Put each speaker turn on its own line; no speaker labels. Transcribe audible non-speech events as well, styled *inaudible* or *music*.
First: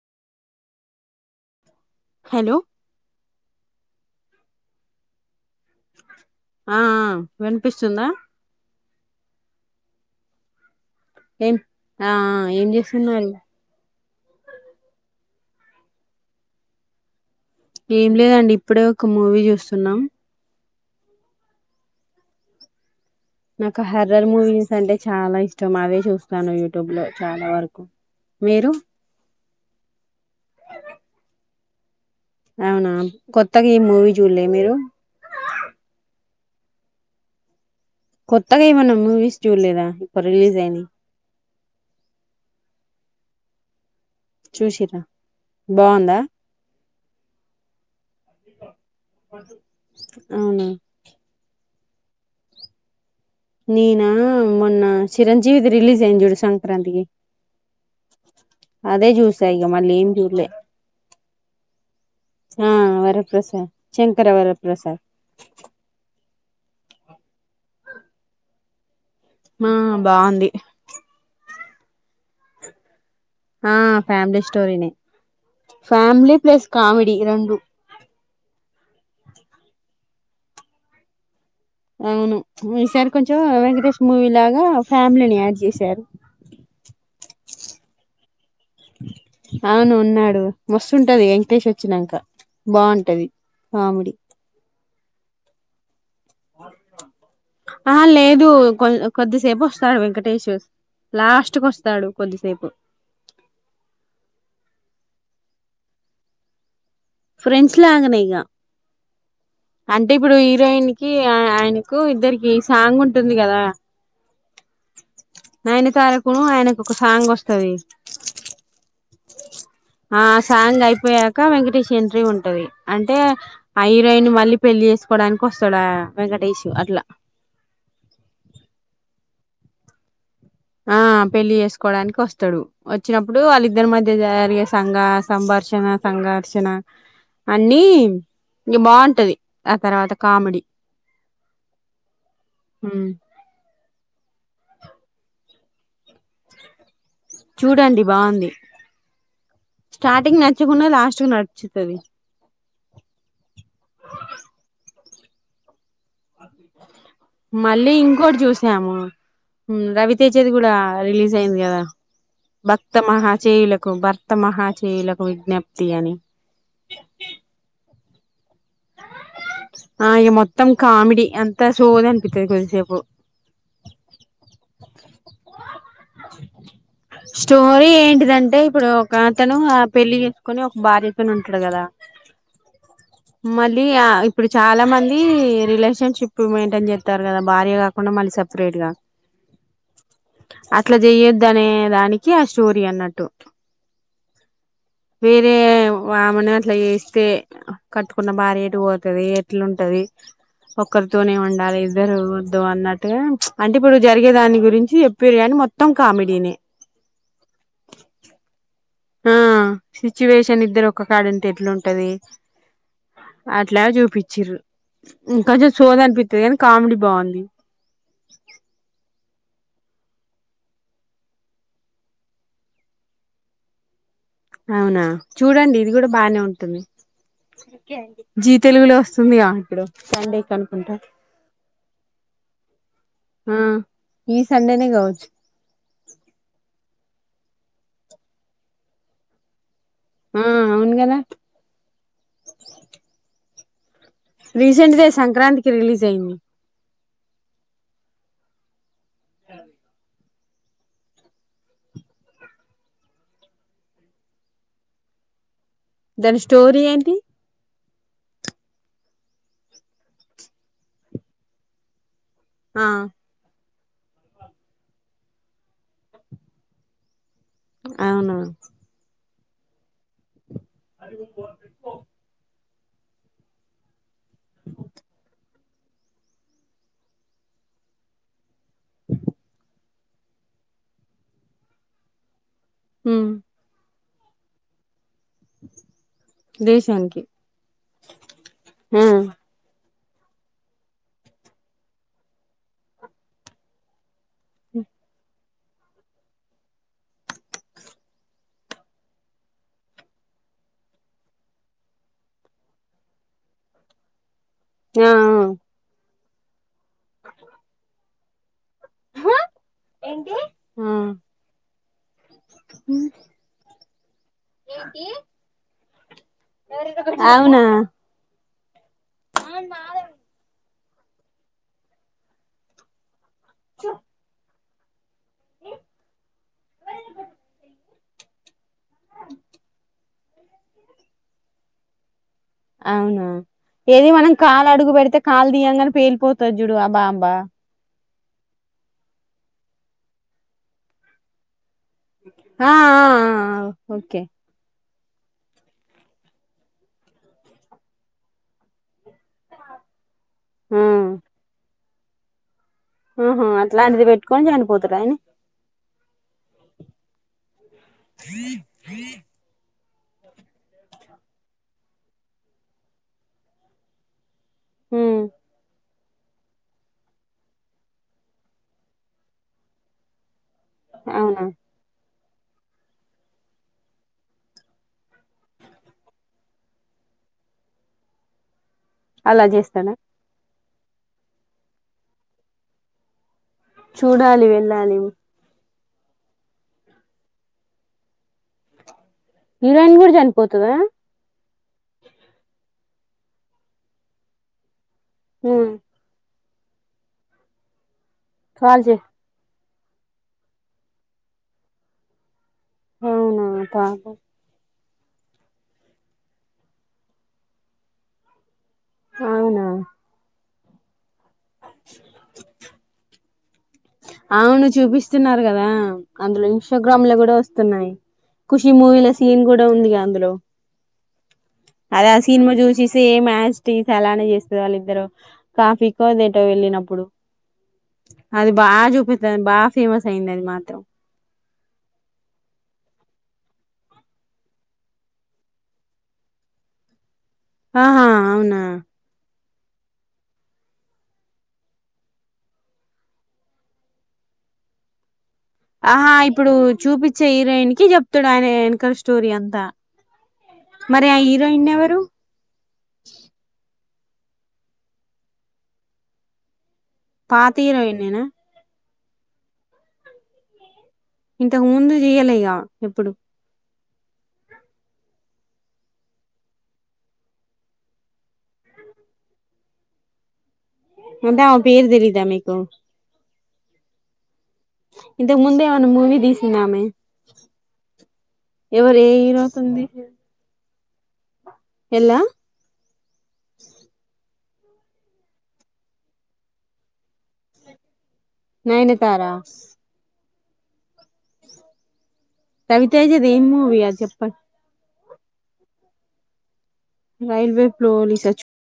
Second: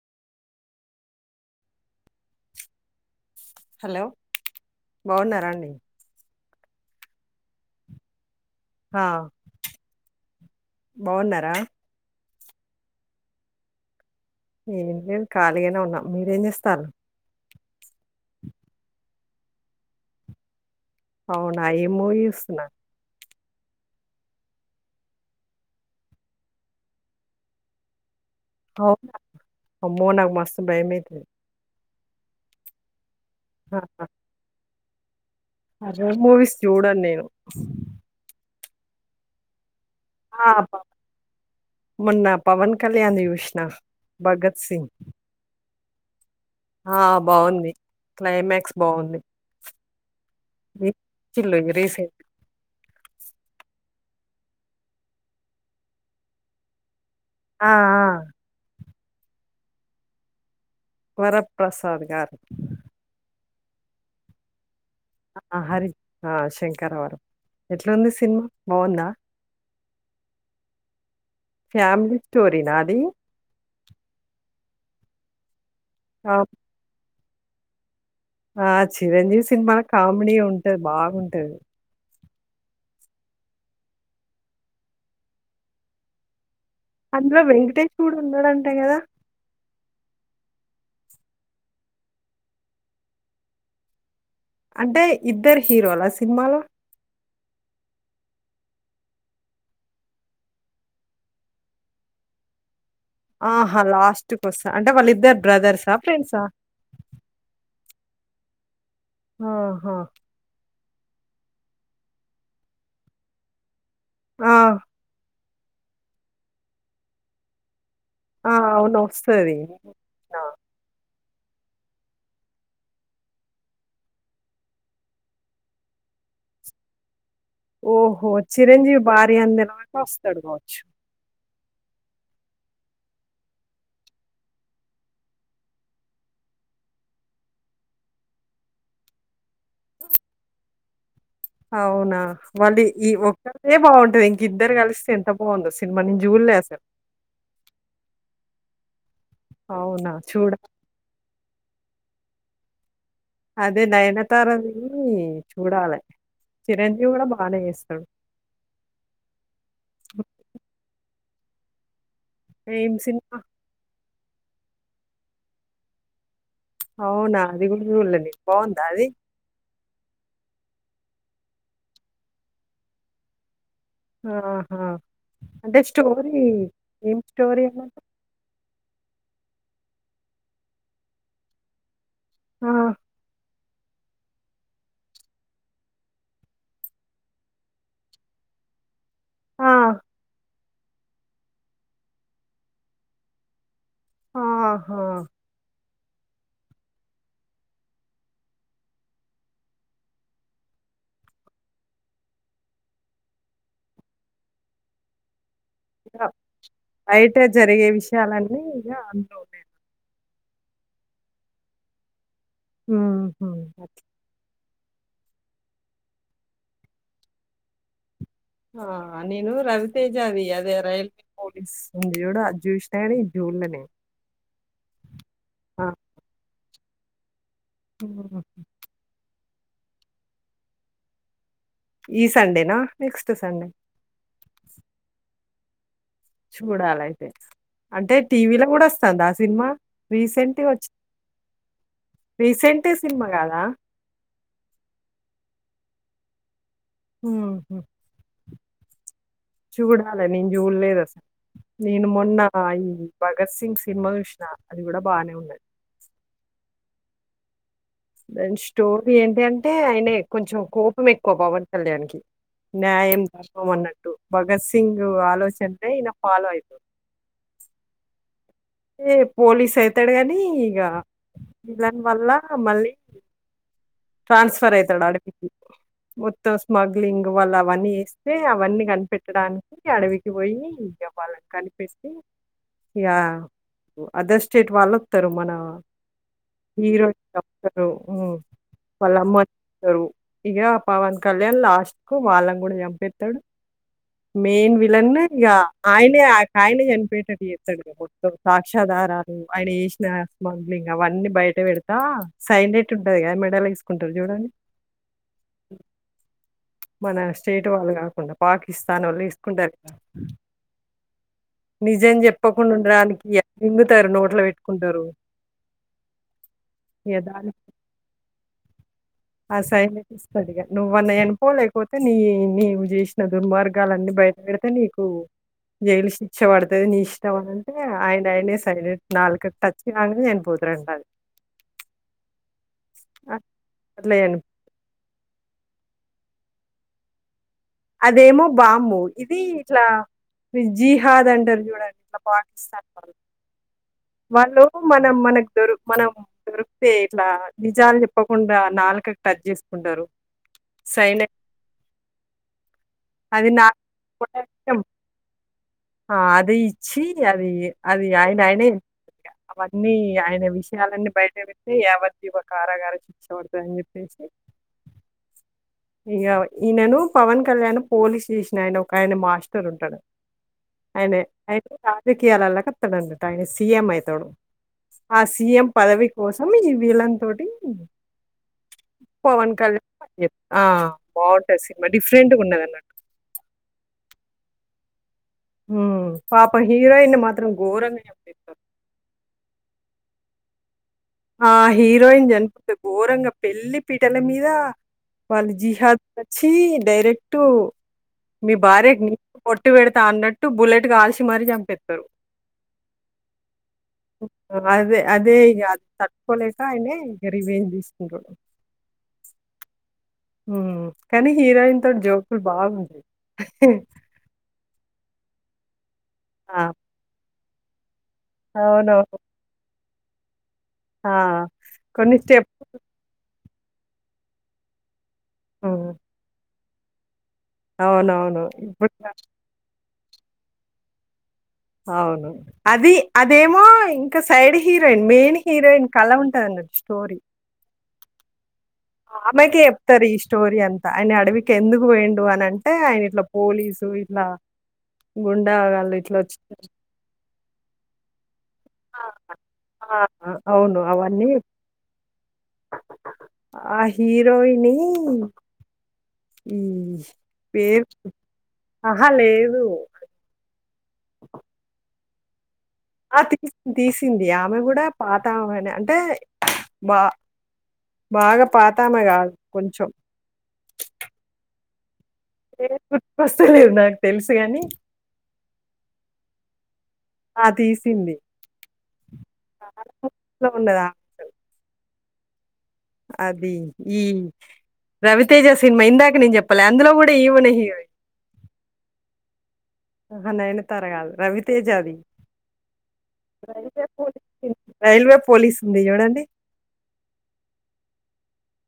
Hello
hello బాగున్నారాండి
ఆ వినిపిస్తుందా
హా
ఏం ఆ ఏం చేస్తున్నారు
ఏం లేదు ఖాళీగానే ఉన్నాం మీరేం చేస్తారు
ఏం లేదండి ఇప్పుడే ఒక మూవీ చూస్తున్నాం
అవునా ఎం మూవిచుతున్న
నాకు హర్రర్ మూవీస్ అంటే చాలా ఇష్టం అవే చూస్తాను యూట్యూబ్ లో చాలా వరకు మీరు
అవు అమో నాకు మస్త భయంమైతుది
అవునా కొత్తగా ఈ మూవీ చూడలే మీరు
చూడంను నేను
కొత్తగా ఎమ్ మూవీస్ చుడలేధ
ఆ మొన్న పవన్ కళ్యాణ్ యూష్ణ భగత్ సింగ్
చూసిరా బాగుందా
ఆ బాగుంది క్లైమాక్స్ బాగుంది
అవునా
ఇలు ఇ రేస *unintelligible*
నా మొన్న చిరంజీవిది రిలీజ అయింది చూడు సంక్రాంతికి
ఆ ఆ
అదే చూసా ఇక మళ్ళీ ఏం చూలే
వరప్రసాద్ గారు
ఆ వరప్రసా శంకరవర ప్రసాద్
శంకరావరం ఎట్లాంది సినిమా బాగుందా
ఆ బాగుంది
ఫ్యామలీ స్టోరీనా అది
ఆ ఫ్యామిలీ స్టోరనే
ఆ
ఫ్యామిలీ ప్లస్ కామెడి రెండు
ఆ చిరంజీవి సినిమాలో కామెడీ ఉంటది బాగుంటది
అవును ఈసారి కొంచెం వెంకటేష్ మూవీ లాగా ఫ్యామిలీని యాడ్ చేశారు
అందులో వెంకటేష్ కూడా ఉన్నాడుంటా కదా
అవును ఉన్నాడు మస్తుంటది వెంకటేష్ వచ్చినాక బాగుంటది కామెడీ
అంటే ఇద్దరు హీరోలా సినిమాలో
ఆ లేదు కొ కొద్దిసేపు వస్తాడు వెంకటేష్ లాస్ట్ క వస్తాడు కొద్దిసేపు
ఆహా లాస్ట్కి వస్తా అంటే వాళ్ళిద్దరు బ్రదర్సా ఫ్రెండ్సా
ఫ్రెండ్స్ లాగనే ఇక
ఆహా!
అంటే ఇప్పుడు హీరోయిన్ ఆయనకు ఇద్దరికి సాంగ్ ఉంటుంది కదా
ఆ
నయన తారకును ఆయనకు ఒక సాంగ్ వస్తుంది
ఆ! అవును. వస్తది.
ఆ సంగ అయిపో ఇ వెంకటేష్ ఎంట్రీ ఉంటంది అంటే ఆ హీరోయి ను మళ్ళీ పెళ్లి చేసుకోవడానికి వస్తాడా వె *unintelligible* అట్లా
ఓహో చిరంజీవి బార్య అందిలా
ఆ పెళ్లిసు కోడానికి వస్తాడు వచ్చినప్పుడు వాళ్ళిద్దరి మధ్య జరిగే సంఘ సంఘర్షణ సంఘర్షణ అన్ని ఇంక బాగుంటది ఆ తర్వాత కామెడీ
అవునా మళ్ళీ
ఉమ్
ఈ ఒక్కరదే బావుంటది ఇంక ఇద్దరు కలిస్తే ఎంత బావుందో సిని
చూడండి బావుంది
అవునా!
స్టార్టింగ్
చూడ
నచ్చకున్న లాస్ట్ కు నచ్చుతది
అదే నయనతార దీ చూడాలి చిరంజీవి బానే
మళ్ళీ
చేస్తాడు.
ఇంకోటి జూసాము రవితేజేది కూడా రిలీజ్ అయింది గదా
ఏం
భక్త
సినిమా?
మహాచెయులకు భ క్త మహా చేయులకు విజ్ఞప్తి అని
అవునా అది కూడా చూడలేదు బావుందా అది
ఆ ఇగ మొత్తం కామెడీ అంతా సోది అనిపిత్తది కొద్దిసేపు
ఆహా అంటే స్టోరీ ఏం స్టోరీ అన్నంట్టు
ఇప్పుడు ఒక అతను ఆ పెళ్లి చేసుకొని ఒక భార్యతోన ఉంటాడు కదా
ఆ
మళ్ళీ ఆ ఇప్పుడు చాలా మంది రిలేషన్షిప్ మెయింటైన్ జేత్తరు కదా భార్య కాకుండా మళ్ళీ సెపరేట్ గా
ఆ
అట్లా జేయ్యొద్దు అనే దానికి ఆ స్టోరీ అన్నట్టు
ఆహా!
వేరే వామను అట్లా ఎస్తే కట్టుకున్న భార్య ఎటు పోతుది ఎట్లుంటది ఒక్కరితోనే ఉండాలి ఇద్దరు వద్దు అన్నట్టుగా అంటే ఇప్పుడు జరిగే దాని గురించి చెప్పిరు కానీ మొత్తం
ఇగ
కామెడీనే
బయట జరిగే విషయాలన్నీ ఇగ
ఆ
అందులో ఉన్నాయ్
సిచ్యువేషన్ ఇద్దరు ఒక్క కాడ ఉంటే ఎట్లుంటది అట్లా చూపించ్చిరు ఇంకొంచెం సోది అనిపిత్తది కానీ కామెడీ బాంది
ఆ నేను రవితేజది అదే రైల్ పోలీస్ ఉంది జూడు అది జూసిన గాని ఇది జూడలే నేను
అవునా చూడండి
ఆ!
ఇది కూడా బానే ఉంటుంది
హ్మ్.
జీ తెలుగులో వస్తుంది గా ఇప్పుడు సండే కనుకుంటా
ఈ సండేనా? నెక్స్ట్
ఆ
సండే
ఈ సండేనే కావచ్చు
చూడాలయితే అంటే టీవీలో కూడా వస్తాంద ఆ సినిమా
ఆ
రీసెంట్ గా వ
అవును కదా
రీసెంట్ సినిమా గాదా
రీసెంట్ దే సంక్రాంతికి రిలీజ్ అయింది
హ్మ్ హు చూడాలె నేను జూడలేదు అసలు నేను మొన్న ఈ భగత్ సింగ్ సినిమా చూసిన అది కూడా బానే ఉన్నది
దాని స్టోరీ ఏంటి
దాని స్టోరీ ఏంటింటే అయనే కొంచెం కోపం ఎక్కువ పవన్ కళ్యాణ్ కి
ఆ
నాయం కోసం అన్నట్టు భగత్ సింగ్ ఆలోచనలే ఇయన ఫాలో అయి
అవునా
పోలీస్ అయితాడు కాని ఇగ ఐలన్ వల్ల మళ్ళీ ట్రాన్స్ఫర్ అయితడు ఆడవికి మొత్తం స్మగ్లింగ్ వాళ్ళ అవన్నీ చేస్తే అవన్నీ కనిపెట్టడానికి అడవికి పోయి ఇగ వాళ్ళని కనిపెట్టి ఇగ
ఉమ్
అదర్ స్టేట్ వాళ్ళు తరు మన *inaudible* హీరోయి
దేశానికి
*inaudible* మ్మ్
ఆ
వాళ్ళ అమ్మ సరు ఇగ పవన్ కళ్యాణ్ లాస్ట్ కు వాళ్ళని గూడా చంపేత్తడు మెయిన్ విలనే ఇగ ఆయనే ఆయనే చనిపోయేటట్టు చేత్తడు మొత్తం సాక్ష్యాధారాలు ఆయన చేసిన స్మగ్ ఇంగ అవన్నీ బయట పెడతా సైనేట్ ఉంటది కదా మెడలో ఎసుకుంటారు చూడండి
ఆ ఆ
మన స్టేట్ వాళ్ళు కాకుండా పాకి స్తాన్ వోళ్ళు ఎసుకుంటారు కద
ఆ
నిజం చెప్ తప్పకుండా ఉండడానికి రింగుతారు నోట్లో పెట్టుకుంటారు
అవునా
ఆ సై ఇస్తందిగా నువ్వన్న ఎనుపో లేకపోతే నీ జష్ దుర్మార్గాల అన్నీ బయటపడత అ నీకు జైలు శిక్ష పడుతుంది నీ ఇష్టం అనింటే ఆయన ఆయనే సై నాలుక టచ్ కాంగను పోతుండి
అవునా ఏది మనం కాలు అడుగు పెడితే కాలు దియ్యంగానే ఫేల్ పోతది జుడు అ బాంబ
అదేమో బాంబు ఇది ఇట్లా జిహాద్ అంటారు చూడాలి ఇట్లా
ఆ ఆ
పాటిస్తారు
ఆ ఓకే
వాళ్ళు మనం మనకు దొ మనం దొరికితే ఇట్లా నిజాలు చెప్పకుండా నాలుక కట్ చేసుకుంటారు
ఆ
సైన
ఆహా అట్లాంటిది పెట్టుకొని చనిపోతారు అయని
ఆ అది ఇచ్చి అది అది ఆయన ఆయన అన్ని ఆయన విషయాలన్నీ బయట పెడితే ఎవరిది ఒక కారాగార చూచ్చబడుతుంది అని చెప్పేసి
హ్మ్మ్
ఇక ఈయనను పవన్ కళ్యాణ్ పోలీస్ స్టేషన్ ఆయన ఒక ఆయన మాస్టర్ ఉంటాడు ఆయన
అవునా
ఆయన రాజకీయాలలో కతాడండిట ఆయన సీఎం అయితాడు ఆ సీఎం పదవి కోసం ఈ విలన్ తోటి
అలా
పవన్
చేస్తాడా
కళ్యాణ్ ఆ బాగుంటాంది సినిమా డిఫరెంట్గా ఉన్నది అన్నట్టు
చూడాలి వెళ్ళాలి
పాపం హీరోయిన్ మాత్రం ఘోరంగా చంపేస్థారు
హీరోయిన్ కూడా చనిపోతుందా
ఆ హీరోయిన్ చనిపోతు ఘోరంగా పెళ్లి పిటల మీద వాళ జిహదోచి డైరెక్ట్ మీ
కాల్
భార్య
చే
కి పో చట్టు పెడతా అన్నట్టు బుల్లెట్ కాల్సి మరీ చంపేస్తారు
అవునా పాపం
అదే అదే ఇక అది తట్టుకోలేక ఆయనే రీజియన్ తీసుకుంటాడు
అవునా
కానీ హీరోయిన్ తోటి జోకులు బాగుంది
అవును చూపిస్తున్నారు కదా అందులో
ఆ!
ఇన్స్టాగ్రామ్ లో కూడా వస్తున్నాయి ఖుషి మూవీల
అవునవును.
సీన్ కూడా ఉందిగా అందులో
ఆ!
అదే
కొన్ని
ఆ
స్టెప్
సినిమా చూసేసి సేమ్ యా టీస్ అలానే చేస్తుంది వాళ్ళ ఇద్దరు కాఫీ
హ్మ్.
కోదటో వెళ్ళినప్పుడు
అవునవును
చూపిస్తుంది బాగా ఫేమస్ అయింది అది మాత్రం
అవును అది అదేమో ఇంకా సైడ్ హీరోయిన్ మెయిన్ హీరోయిన్ కళ ఉంటందండి స్టోరి
ఆహా అవునా
ఆ మైకి చెప్తారు ఈ స్టోరీ అంతా ఆయన అడవికి ఎందుకు పోయిండు అని అంటే ఆయన ఇట్లా పోలీసు ఇట్లా గుండా వాళ్ళు
ఆహా
ఇట్లా వచ్చి
ఇప్పుడు చూపచ్చే హీరోయిన్ కి చెప్తాడు ఆయన వెనకాల
ఆ!
స్టోరీ అంతా
ఆ! అవును.
మరి ఆ
అవన్నీ
హీరోయిన్ ఎవరు
ఆ హీరోయిని
పాత హీరోయిన్ ఏనా
ఆహా లేదు
ఇంతక ముందు చేయాలి ఇగ
ఆ తీసి తీసింది ఆమె కూడా పాత ఆమెని అంటే బా బాగా పాతామే కాదు కొంచెం
అంటే ఆమె పేరు తెలీదా మీకు
ఏం గుర్తుకోస్తలేదు నాకు తెలుసు గాని
ఇంతకు ముందు ఏవన్నా మూవి తీసిందామే
ఆ తీసింది చాలా
హీరోతుంది
మూవీస్ లో ఉన్నది ఆమె
ఎలా
అది ఈ రవితేజ సినిమా ఇందాక నేను చెప్పాలే అందులో కూడా ఈవనే హీరోయిన్
నైనతారా
ఆహా నైనా తార గాదు రవితేజాది
తవితేజది ఏ మూవీ ఆ చెప్ప
పోలీస్' ఉంది. రైల్వే పోలీస్ ఉంది చూడండి
రైల్వే ఫ్లోలి సచ్